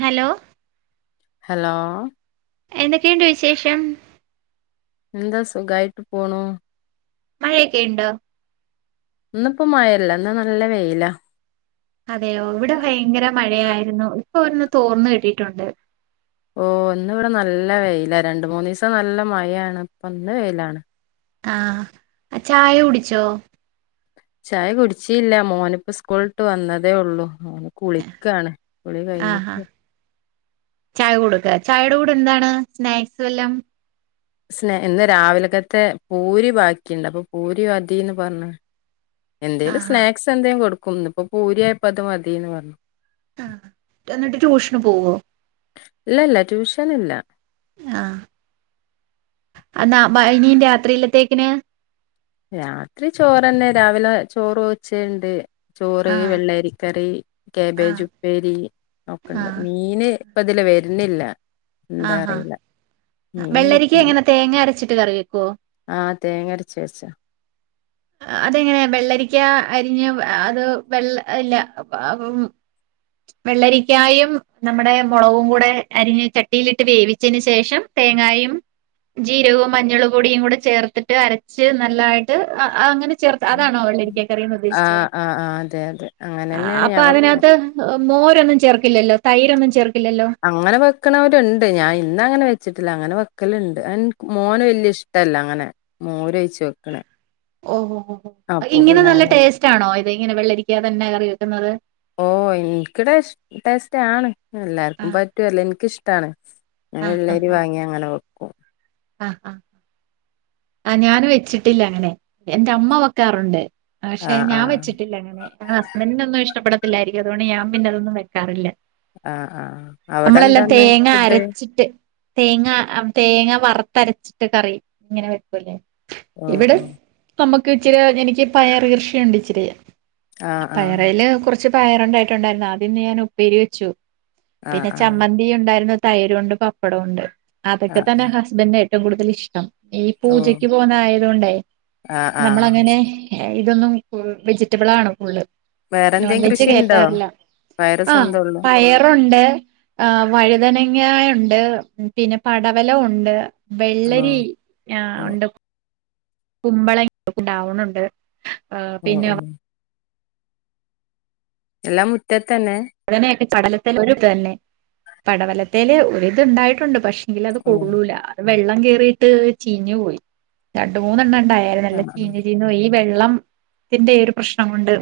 hello hello എന്തൊക്കെയുണ്ട് വിശേഷം എന്താ സുഖായിട്ട് പോണു മഴയൊക്കെ ഇണ്ടോ ഇന്നിപ്പോ മഴല്ല ഇന്ന് നല്ല വെയിലാ അതെയോ ഇവിടെ ഭയങ്കര മഴയായിരുന്നു ഇപ്പൊന്ന് തോർന്ന് കിട്ടിട്ടുണ്ട് ഓ ഇന്ന് ഇവിടെ നല്ല വെയിലാ രണ്ടുമൂന്നു ദിവസം നല്ല മഴയാണ് ഇപ്പം ന്ന് വെയിലാണ് ആഹ് ചായ കുടിച്ചോ ചായ കുടിച്ചീല്ല മോനിപ്പോ സ്കൂള് വിട്ട് വന്നതേ ഒള്ളൂ ഓന് കുളിക്കാണ് കുളി ആഹ് ആഹ് കഴിഞ്ഞിട്ട് ചായ കൊടുക്ക ചായയുടെ കൂടെ എന്താണ് സ്നാക്സ് വല്ലോം സ്നെ ഇന്ന് രാവിലക്കത്തെ പൂരി ബാക്കിണ്ട് അപ്പൊ പൂരി മതീന്ന് പറഞ്ഞ് എന്തേലും ആഹ് സ്നാക്സ് എന്തെങ്കി കൊടുക്കും ഇന്നിപ്പോ പൂരിയായപ്പോ അത് മതിന്ന് പറഞ്ഞു ആ എന്നിട്ട് ട്യൂഷന് പോവോ ഇല്ല ഇല്ല ട്യൂഷൻ ഇല്ല ആഹ് അന്നാ ഇനി രാത്രിയിലത്തേക്കിന് രാത്രി ചോറന്നെ രാവിലെ ചോറ് വച്ചെ ഉണ്ട് ചോറ് ആഹ് വെള്ളരിക്കറി ആഹ് കാബേജ് ഉപ്പേരി ഒക്കെണ്ട് ആഹ് മീന് ഇപ്പ തിലേ വര് നില്ല എന്താ അറീല്ല വെള്ളരിക്ക് എങ്ങനെ തേങ്ങ അരച്ചിട്ട് കറി വെ ക്കൊ ആഹ് തേങ്ങര ച്ച് വെച്ചാ അതെങ്ങനെ വെള്ളരിക്ക അരിഞ്ഞ് അത് വെള്ള ഇല്ല വെള്ളരിക്കായും നമ്മുടെ മുളകും കൂടെ അരിഞ്ഞ് ചട്ടിയിലിട്ട് വേവിച്ചതിന് ശേഷം തേങ്ങായും ജീരകവും മഞ്ഞൾ പൊടിയും കൂടെ ചേർത്തിട്ട് അരച്ച് നല്ലായിട്ട് അങ്ങനെ ചേർത്ത് അതാണോ വെള്ളരിക്ക കറിന്ന് ഉദ്ദേശിച്ചേ ആഹ് ആഹ് ആഹ് അതെ അതെ അങ്ങനെ തന്നെയാണ് അപ്പ ഞാൻ വെക്ക അതിനകത്ത് മോരൊന്നും ചേർക്കില്ലല്ലോ തൈരൊന്നും ചേർ അങ്ങനെ വെക്കണവരുണ്ട് ഞാൻ ഇന്ന് അങ്ങനെ വെച്ചിട്ടില്ല അങ്ങനെ വെ ക്കലുണ്ട് മോന് വല്യ ഇഷ്ടല്ല അങ്ങനെ മോരൊഴിച്ചു വെക്ക്ണ ഓഹോ അപ്പോ പിന്നങ്ങനെ ച്ച് ഇങ്ങനെ വെള്ളരിക്ക തന്നെ കറി വെക്കുന്നത് ഓ എനിക്ക്ടെ ടേസ്റ്റ് ആണ് എല്ലാർക്കും ആഹ് പറ്റുവല്ലോ എനിക്കിഷ്ടാണ് ആഹ് ആഹ് വെള്ളരി ആഹ് വാങ്ങിയാ അങ്ങനെ വെ ക്കും ആഹ് അഹ് ഞാന് വെച്ചിട്ടില്ല അങ്ങനെ എന്റെ അമ്മ വെക്കാറുണ്ട് പക്ഷെ ആഹ് ഞാൻ ആഹ് വെച്ചിട്ടില്ല അങ്ങനെ ഹസ്ബന്റിനൊന്നും ഇഷ്ടപ്പെട ത്തില്ലായിരിക്കും അതുകൊണ്ട് ഞാൻ പിന്നെ അതൊന്നും വെക്കാറില്ല ആഹ് ആഹ് അവിടെ എന്താ നമ്മളെല്ലാം ന്ന് തേങ്ങ ഫുഡ് അരച്ചിട്ട് തേങ്ങ തേങ്ങ വറ ത്തരച്ചിട്ട് കറി ഇങ്ങനെ വെക്കൂലേ ഓ ഇവിടെ ഓ നമ്മ ഇച്ചിരി എനിക്ക് പയർ കൃഷിയുണ്ട് ഇച്ചിരി ആ ആഹ് ആഹ് പയറേല് കുറ റച്ച് പയറുണ്ടായിട്ടുണ്ടായിരുന്നു അതീന്ന് ഞാൻ ഉപ്പേരി വച്ചു ആഹ് പിന്നെ ആഹ് ചമ്മന്തി ഉണ്ടായിരുന്നു തൈരുവുണ്ട് പപ്പടവുണ്ട് അതൊക്കെ ആഹ് തന്നെ ഹസ് ഏറ്റവും കൂടുതൽ ഇഷ്ടം ഈ ഓ പൂജക്ക് പോവുന്ന ആയത് കൊണ്ടേ ആഹ് നമ്മള് ആഹ് അങ്ങനെ ഇതൊന്നും വെജിറ്റബിളാണ് ഫുള്ള് വേറെന്തേം നോൺവെജ് കൃഷിണ്ടോ കേറ്റാറില്ല പയറ് ആ സ്വന്തള്ളൂ പയറുണ്ട് ആ വഴുതനങ്ങാ ഉണ്ട് പിന്നെ പടവലം ഉണ്ട് ഓ വെള്ളരി ആ ഓ ഉണ്ട് കുമ്പളങ്ങ ഉണ്ടാവുണുണ്ട് ആ ഓ പിന്നെ ഓ അവ എല്ലാം മുറ്റ തന്നെ പടലത്തേൽ തന്നെ പടവലത്തേല് ഒരിത് ഉണ്ടായിട്ടുണ്ട് പക്ഷെ എങ്കിൽ അത് ഓ കൊള്ളൂല വെള്ളം കേറിയിട്ട് ചീഞ്ഞു പോയി രണ്ടു മൂന്നെണ്ണം ഉണ്ടാരുന്നു എല്ലാം ആഹ് ആഹ് ചീഞ്ഞ് ചീഞ്ഞ് പോയി വെള്ളംത്തിന്റെ ഈ ഒരു പ്രശ്നം കൊണ്ട്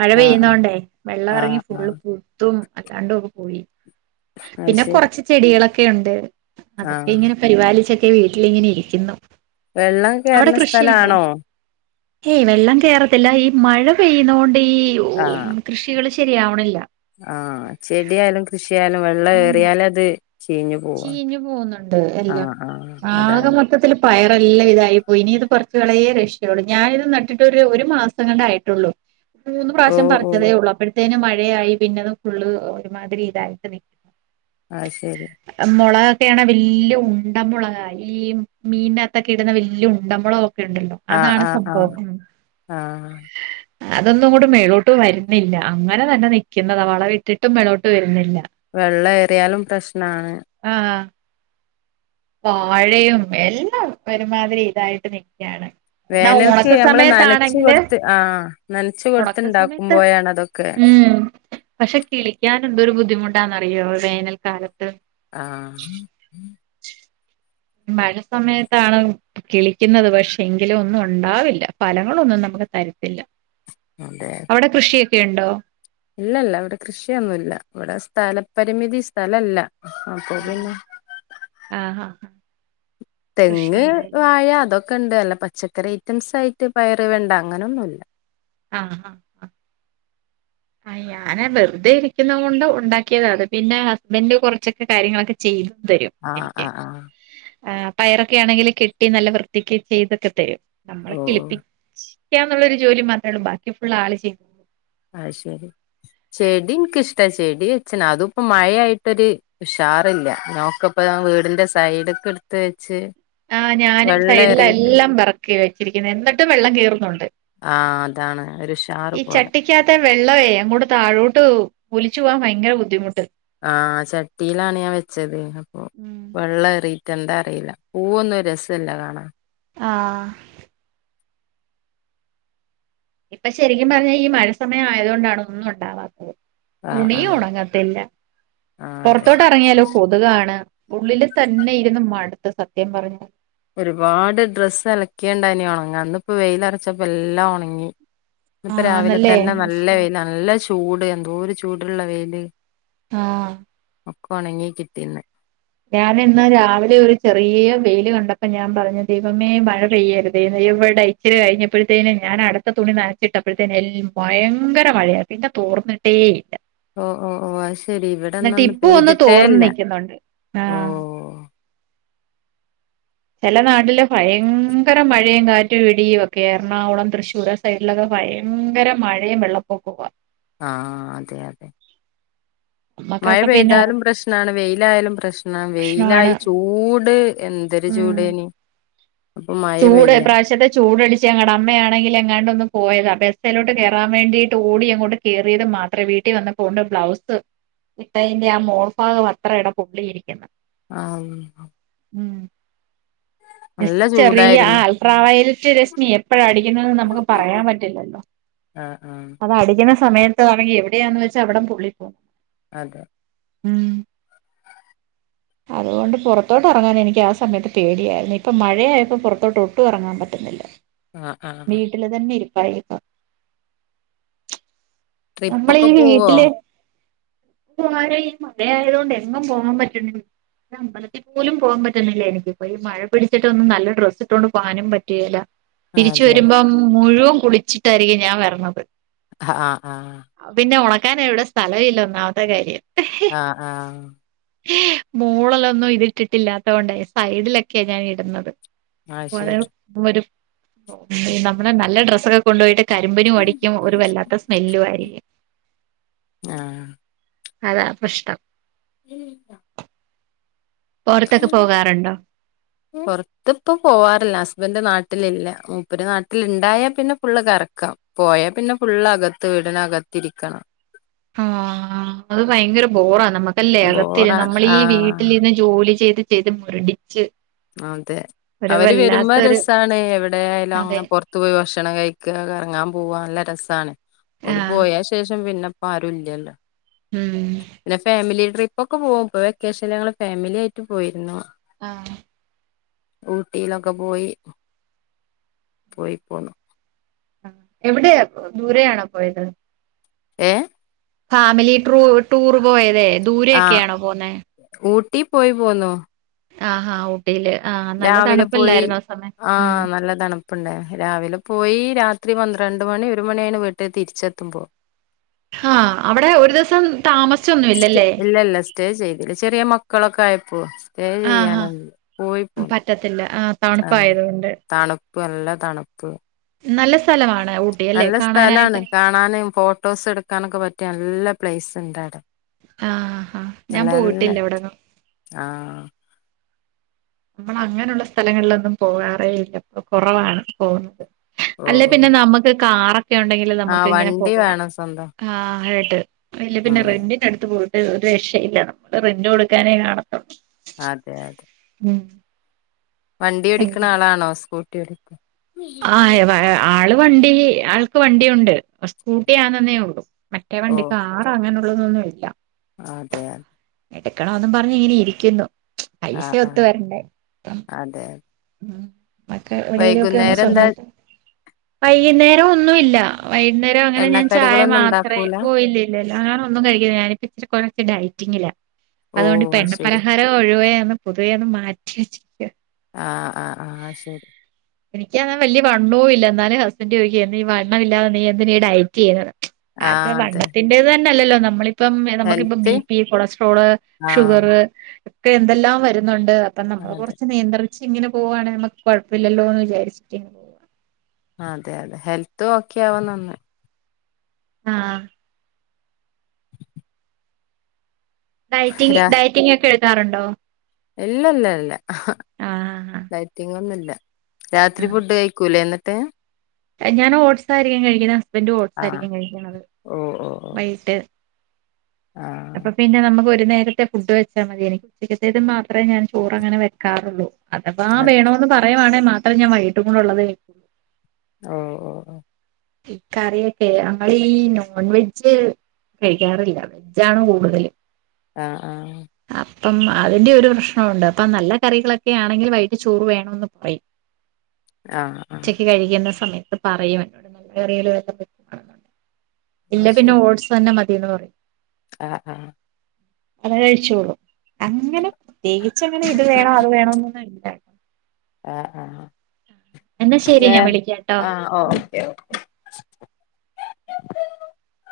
മഴ ആഹ് പെയ്യുന്ന കൊണ്ടേ വെള്ളം ആഹ് ഇറങ്ങി ആഹ് ഫുള്ള് ആഹ് കുത്തും അല്ലാണ്ടും കുഴി അത് പിന്നെ ശരി കൊറച്ച് ചെടികളൊ ക്കെയുണ്ട് അതൊക്കെ ആഹ് ഇങ്ങനെ പരിപാലിച്ച് ഈ വീട്ടിലിങ്ങനെ ഇരിക്കുന്നു വെള്ളം അവിടെ കയറുന്ന കൃഷിയുണ്ടോ സ്ഥലാണോ ഏയ് വെള്ളം കേറത്തില്ല ഈ മഴ പെയ്യുന്ന കൊണ്ട് ഇവിടെ ഈ ഊ ആഹ് കൃഷികള് ചെ ആവണില്ല ആഹ് ചെടിയായാലും കൃഷി യാലും വെള്ളം ഉം ഏറിയാലത് ചീഞ്ഞു പോകുന്നുണ്ട് എല്ലാം ആഹ് ആഹ് ആകെ അതാണ് മൊത്തത്തില് പയം ല്ലാം ഇതായിപ്പോയി ഇനി ഇത് പുറത്ത് കളയേ രഷയൊള്ളൂ ഞാന് ഇത് നട്ടിട്ട് ഒരു മാസം എങ്ങാണ്ടായിട്ടുള്ളു മൂന്ന് ഓ പ്രാവശ്യം ഓ പറിച്ചതേ ഉള്ളൂ അപ്പഴ് ഏന് മഴയായി പിന്നത് ഫുള്ള് ഒരുമാതിരി ഇതായിട്ട് നിൽക്കുന്നു ആഹ് ശരി മൊളകൊക്കെയാണേ വല്യ ഉണ്ട മൊളകാ ഈ മീനകത്തൊക്കെ ഇടുന്ന വല്യ ഉണ്ട മൊളകൊക്കെ ഉണ്ടല്ലോ ആഹ് അതാണ് ആഹ് സംഭവം ആഹ് ഉം ആഹ് അതൊന്നും ഇങ്ങട്ട് മേളോട്ട് വരുന്നില്ല അങ്ങനെ തന്നെ നിക്കുന്നതാ വളവിട്ടിട്ടും മേളോട്ട് വരുന്നില്ല വെള്ളം ഏറിയാലും പ്രശ്ന ആഹ് വാഴയും എല്ലാം ഒരുമാതിരി ഇതായിട്ട് നിക് എന്നാ വേനൽക്ക് ഒണക്ക് നമ്മള് നനച്ചു സമയത്താണെങ്കില് കൊടുത്ത് ആഹ് നനച്ചു ഒണക്ക് സമയത്ത് കൊടുത്തുണ്ടാക്കുമ്പോഴാണ് അതൊക്കെ ഉം പക്ഷെ കിളിക്കാൻ എന്തോരു ബുദ്ധിമുട്ട് എന്താന്നറിയോ വേനൽക്കാലം ആഹ് മഴ സമയത്താണ് കിളിക്കുന്നത് പക്ഷെ എങ്കിലും ഒന്നും ഉണ്ടാവില്ല ഫലങ്ങളൊന്നും നമുക്ക് തരത്തില്ല അതെ അതെ അവിടെ കൃഷിയൊക്കെ ഉണ്ടോ ഇല്ലല്ല ഇവിടെ കൃഷിയൊന്നുമല്ല ഇവിടെ സ്ഥലപരിമിതി സ്ഥലല്ല അപ്പൊ ആഹ് പിന്നെ ആഹാ ആഹ് തെങ്ങ് കൃഷിയൊന്നുമില്ല വാഴ അതൊക്കെ അതൊക്കെ ഉണ്ട് അല്ല പച്ചക്കറി ഐറ്റംസ് ആയിട്ട് പയറ് വേണ്ട അങ്ങനെയൊന്നുമില്ല ആഹ് ആഹ് ആഹ ആ ഞാന് വെറുതെ ഇരിക്കുന്ന കൊണ്ട് ഉണ്ടാക്കിയത അത് പിന്നെ ഹസ്ബൻഡ് കുറച്ചൊക്കെ കാര്യങ്ങളൊക്കെ ചെയ്തു തരും ആഹ് എനിക്ക് ആഹ് ആഹ് അഹ് പയറൊക്കെ ആണെങ്കിൽ കെട്ടി നല്ല വൃത്തിക്കു ചെയ്തൊക്കെ തരും ഓ നമ്മളെ ഓ കിളിപ്പി [unintelligible] ജോലി മാത്രേള്ളൂ ബാക്കി ഫുള്ള് ആള് ചെയ്യൂ ആഹ് ശെരി ചെടി എനിക്കിഷ്ടാ ചെടി വെച്ചന അത് ഇപ്പോ മഴയായിട്ടൊരു ഉഷാറില്ല നോക്കപ്പ വീടിന്റെ സൈടിക്ക് എടുത്ത് വെച്ച് ആഹ് ഞാനും വെള്ളം ഏറിയിട്ട് സൈഡിലെല്ലാം പിറക്കി വെച്ചു ഇരികുന്നെ എന്നിട്ടും വെള്ളം കയറുന്നുണ്ട് ആ അതാണ് ഒരു ഉഷാറു പോലെ വെള്ളവെ അങ്ങോട്ട് താഴോട്ട് ഒലിച്ചു പോകാൻ ഭയങ്കര ബുദ്ധിമുട്ട് ആ ചട്ടിലാണ് ഞാൻ വെച്ചത് അപ്പൊ ഉം വെള്ളം എറി എന്താന്ന് അറിയില്ല പൂവൊന്നും രസല്ല കാണാ ആ ഇപ്പൊ ശരിക്കും പറഞ്ഞാ ഈ മഴ സമയം ആയത് കൊണ്ടാണ് ഒന്നും ഉണ്ടാവാത്തത് ആ ആ തുണിയും ഉണങ്ങത്തില്ല ആ അതെ പുറത്തോട്ട് ഇറങ്ങിയാലോ കൊതുകാണ് ഉള്ളില് തന്നെ ഇരുന്നു മടുത്ത് സത്യം പറഞ്ഞ ഒരുപാട് ഡ്രസ്സ് അലക്കിയേണ്ടായിനി ഉണങ്ങ അന്നപ്പോ വെയിലരച്ചപ്പോ എല്ലാം ഉണങ്ങി ഇപ്പ രാവിലെ ആന്നല്ലേ തന്നെ നല്ല അശ്ശോ വെയിൽ നല്ല ചൂ ചൂട് എന്തോ ചൂടുള്ള വെയില് ആ ഒക്കെ ഒണങ്ങീ കിട്ടീന്ന് ഞാൻ ഇന്ന് രാവിലെ ഒരു ചെറിയ വെയില് കണ്ടപ്പം ഞാൻ പറഞ്ഞു ദൈവമേ മഴ പെയ്യരുതെ എവിടെ ഇച്ചിരി കഴിഞ്ഞപ്പോഴത്തേനും ഞാൻ അടുത്ത തുണി നനച്ചിട്ടപ്പോഴത്തേനെ ഭയങ്കര മഴയായി പിന്നെ തോർന്നിട്ടേ ഇല്ല ഓ ഓ ഓ അത് ശെരി ഇവിടെന്ന എന്നിട്ട് ഒന്ന് ഇപ്പൊ പെയ്തിട്ടേ തോർന്ന് അല്ല നിക്കുന്നുണ്ട് ഓ ആഹ് ചില നാട്ടില് ഭയങ്കര മഴയും കാറ്റുഇടിയും ഒക്കെ എറണാകുളം തൃശ്ശൂർ ആ സൈഡിലൊക്കെ ഭയങ്കര മഴയും വെള്ളപ്പൊക്കം ആ ആ അതെ അതെ മഴ നമ്മക്കൊക്കെ പിന്നെ ആ പെയ്താലും പ്രശ്നമാണ് വെയിലായാലും പ്രശ്നമാണ് വെയിലായി പ്രശ്നമാണ് ചൂട് എന്തൊരു ഉം ചൂടേനി അപ്പൊ മഴ ചൂട് ഈ പെയ്യ പ്രാവശ്യത്തെ ചൂട് എടി ഞങ്ങളുടെ അമ്മയാണെങ്കിൽ എങ്ങാണ്ടൊന്ന് പോയതാ ബസ്സിലോട്ട് കേയറാൻ വേണ്ടിട്ട് ഓടി എങ്ങോട്ട് കേയറിയത് മാത്രേ വീട്ടിൽ വന്ന കൊണ്ട് ബ്ലൗസ് ഇട്ടന്റെ ആ മോർഭാഗം അത്ര ഇടം പൊട്ടിയിരിക്കുന്നു ആ ഉം യെസ് ചെറിയ ചൂടായിരുന്നു അൾട്രാവയലറ്റ് രശ്മി എപ്പോഴാ അടിക്കുന്നതെന്ന് നമുക്ക് പറയാൻ പറ്റില്ലല്ലോ ആഹ് ആഹ് അതടിക്കുന്ന സ സമയത്ത്ആണെങ്കി എവിടെയാണന്ന് വച്ചാ അവിടം പൊള്ളി പോകും അതെ ഉം അതുകൊണ്ട് പുറത്തോട്ട് ഇറങ്ങാൻ എനിക്ക് ആ സമയത്ത് പേടിയായിരുന്നു ഇപ്പം മഴയായപൊ അപ്പം പുറത്തോട്ട് ഒട്ടും ഇറങ്ങാൻ പറ്റുന്നില്ല ആഹ് ആഹ് വീട്ടില് തന്നെ ഇരിപ്പ് പയേക നമ്മള് ട്രിപ്പൊക്കെ ഈ പോവോ വീട്ടില് ഈ മഴആയത് കൊണ്ട് എങ്ങും പോകാൻ പറ്റണില്ല അമ്പലത്തിൽ പോലും പോവാൻ പറ്റ്ന്നില്ല എനിക്കിപ്പ ഈ മഴ പിടിച്ചിട്ടൊന്നും നല്ല ഡ്രസ്സ് ഇട്ടൊണ്ട് പോനും പറ്റുകേല പിരിച് അതെ വരുമ്പം മുഴുവ കുളിച്ചിട്ടായിരിക്കും ഞാൻ വരണത് അ ആ പിന്നെ ഉണക് ക്കാനെ എവിടെ സ്ഥലം ഇല്ല ഒന്നാവാത്തെ കാര്യം ആ ആഹ് മോളല്ലൊന്നും ഇതിട്ടിട്ടില്ലാത്ത കൊണ്ടായി സൈഡിലൊക്കെയാ ഞാൻ ഇടുന്നത് അത് ശരി [unintelligible] ഒരു [unintelligible] നമ്മളെ നല്ല ഡ്ര സ്ക്കെ കൊണ്ടോയിട്ട് കരിമ്പിനുവടിക്കും ഒരു വല്ലാത്ത സ് [unintelligible] അതാ പ്രശ്നം [unintelligible] പൊറത്തൊക്കെ പോകാറുണ്ടോ പുറത്തിപ്പ പോവാറില്ല ഹസ്ബൻഡ് നാ ട്ടിലില്ല മൂപ്പര് നാട്ടിലിണ്ടായ പിന്നെ ഫുള്ള് കറക്കാം പോയാ പിന്നെ ഫുള്ളകത്ത് വീടിനകത്തിരിക്കണം ആഹ അത് ഭയങ്കര ബോറാ നമ്മുക്കല്ലേ അകത്തി ബോറാണ് നമ്മൾ ഈ ആഹ് വീട്ടിലിന്ന് ജോലി ചെയ്തി ചെയ്ത് മുരടിച് അതെ അവര് വരുമ്പോ രസാണ് എവിടെ ആയാലും അതെ അ പൊറത്തു പോയി ഭക്ഷണം കഴിക്ക കങ്ങാൻ പോവാ നല്ല രസാണ് ഒരു ആഹ് പോയ ശേഷം പിന്നെ ആരൂല്ലല്ലോ ഉം ട്രിപ്പ് ഒക്കെ പോകും ഇപ്പോ വെക്കേഷനയുള്ള ടൈംമില്ല് ഏറ്റു പോയിരുന്നു ആഹ് ഊട്ടിലൊക്കെ പോയി പോയി പോണം ആ എവിടെയാ ദൂര ആണോ പോയത് ഏ ഫാമിലി ട്രൂ ടൂർ പോയതെ ദൂരെയൊക്കെയാണോ പോന്നേ എട്ടി പോയി പോന്നൊ ആഹ് ആ ഓ ഊട്ടിയില് നല്ല രാവിലെ പോയി തണുപ്പല്ലായിരുന്നോ ആ ഉം നല്ല തണുപ്പുണ്ട് രാവിലെ പോയി രാത്രി പന്ത്രണ്ട് മണി ഒരു മണിയാണ് വീട്ടി തിരിച്ചെത്തുമ്പോ ആ അവിടെ ഒരു ദിവസം താമസിച്ചൊന്നും സ്റ്റെ ഇല്ലല്ലേ ഇല്ല ഇല്ല സ്റ്റേ ചെയ്തില്ല ചെറിയ മ ക്കളൊക്കയപ്പോ സ്റ്റേ ആഹ് ആഹ് ചെയ്യാനോന്നും സ്കൂളിൽ പോണം പറ്റത്തില്ല ആഹ് ആ തണുപ്പായതുകൊണ്ട് തണുപ്പ് നല്ല തണുപ്പ് നല്ല സ്ഥലമാണ് ഊട്ടി അല്ലേ നല്ല സ്ഥലാണ് കാണാനായിട്ട് കാണാനും ഫോട്ടോസ് എടുക്കാനൊക്കെ പറ്റിയ നല്ല- പ്ലേസ് ഉണ്ടാവ്ടെ- ആഹ് ആ ഞാൻ പോയിട്ടില്ല ഇവിടൊന്നും ആഹ് നമ്മൾ അങ്ങനുള്ള സ്ഥലങ്ങളിലൊന്നും പോകാറേ ഇല്ല കുറവാണ് പോകുന്നത് അല്ല ഓഹ് പിന്നെ ഓഹ് നമുക്ക് കാറൊ ക്കെ ഉണ്ടെങ്കിൽ നമുക്ക് ആഹ് ഇങ്ങനെ വണ്ടി പോവാൻ വേണം സ്വന്തം ആ [unintelligible] അല്ല പിന്നെ ഉം റന്റിന് എടുത്ത് പോയി രക്ഷയില്ല നമ്മള് റെന്റ് കൊടുക്കാനേ കാണത്തുള്ളൂ അതെ അതെ ഉം വണ്ടി ഓടിക്കുന്ന ആളാണോ സ്കൂൾ ണ്ടി ഓടിക്കും ആ ആള് വണ്ടി ആൾക്ക് വണ്ടി ഉണ്ട് സ്കൂട്ടി ആന്നെന്നേ ഉള്ളു മറ്റേ വണ്ടി ഓഹ് കാറ് അങ്ങനെ അതൊന്നുംല്ല അതെ അതെ എടുക്കണമെന്നും പറഞ്ഞഞ് ഇങ്ങനെ ഇരിക്കുന്നു പൈസ ആഹ് ഒത്തു ആഹ് വരണ്ടേ അതെ ഉം മക്ക് എവിടെയിലുമൊക്കെ ഒന്ന് വൈകുന്നേരം എന്താ സ്വന്തായിട്ട് വൈകുന്നേരം ഒന്നുമില്ല വൈകുന്നേരം അങ്ങനെ ഞാൻ ചായ എണ്ണക്കടികളൊന്നും മാത്രമേ ഉണ്ടാക്കൂല പോയില്ലല്ലോ വൈന്നേരം ഒന്നും കഴിക്കില്ല ഞാനിപ്പ ഇച്ചിരി കുറച്ച് ഡയറ്റിങ്ങില ഓ അത് അതുകൊണ്ടിപ്പെണ്ണ ശരി പലഹാരം ഒഴുവേ പൊതുവേന്ന് മാറ്റി വച്ചിരിക്ക ആഹ് ആ ആഹ് ശരി എനക്കങ്ങനെ വലിയ വണ്ണവും ഇല്ല എന്നാലും ഹസ്ബൻഡ് ചോദിക്ക ഈ വണ്ണമില്ലാതെ നീ എന്തിനീ ഡയറ്റ് ചെയ്യുന്നത് അത് ആഹ് അതെ വണ്ണത്തിന്റെത് തന്നെല്ലല്ലോ നമ്മളി ഇപ്പം നമുക്കിപ്പം ഹെൽത്ത് ബി പി കൊളസ്ട്രോള് ആഹ് ഷുഗറ് ഒക്കെ എന്തെല്ലാം വരുന്നുണ്ട് അപ്പം നമ്മള് അതെ കുറച്ച് നിയന്ത്രിച് ഇങ്ങനെ പോവാണ് നമക്ക് കുഴപ്പില്ലല്ലോ എന്ന് വിചാരിച്ചിട്ട് അതെ അതെ ഹെൽത്ത് ഒക്കെയവാൻ നന്ന് ആ ഡയ്റ്റിങ് ഡയറ്റിങ് ഒക്കെ ക്കാറുണ്ടോ ഇല്ലല്ലല്ല ആഹ് ഡെയ്റ്റിങ്ങൊന്നുമല്ല രാത്രി ഫുഡ് കഴിക്കൂലേ എന്നി ത്തെ യെങ്ങാനും ഓട്സായിരിക്കും കഴിക്കുന്നത് ഹസ്ബന്റ് ഓഡ്സ് ആഹ് ആയിരിക്കും കഴിക്കണത് ഓ ഓ ഓ വൈകിട്ട് ആഹ് അപ്പൊ പിന്നെ നമുക്ക് ഒരു നേരത്തെ ഫുഡ് വെച്ചാൽ മതി എനിക്ക് ഉച്ചക്കത്തേത് മാത്രമേ ഞാൻ ചോറ് അങ്ങനെ വെക്കാറുള്ളൂ അഥവാ അത് വേണോന്ന് പറയനങ്ങിൽ മാ മാത്രം ഞാൻ വെയ്കീട്ടുള്ളത് എനിക്ക് ഓ ഓ ഓ ഈ കറിയൊക്കെ നങ്ങളി ഈ നോൺ വെജ് കഴിക്കാറില്ല വെജണ് കൂടുതല് ആ ആ അപ്പം അതിന്റെ ഒരു പ്രശ്നംണ്ട് അപ്പ നല്ല കറികളൊക്കെ ആണെങ്കിൽ വൈകട്ടി ചോറ് വേണന്ന് പറയും ആഹ് ആഹ് ഉച്ചക്ക് കഴിക്കുന്ന സമയം അപ്പ പറയയും [unintelligible] ഇല്ല പിന്നെ ഓഡ്സ് തന്നെ മതി [unintelligible] ആ ആ അതെ കഴിച്ചോളൂ അങ്ങനെ പ്രത്യേകിച്ച് അങ്ങനെ ഇത് വേണോ അത് വേണോന്നൊന്നും ഇല്ല ആ ആആ എന്നാ ശെരി ഞാൻ വിളിക്കാംട്ടോ ഓക്കെ ഓക്കെ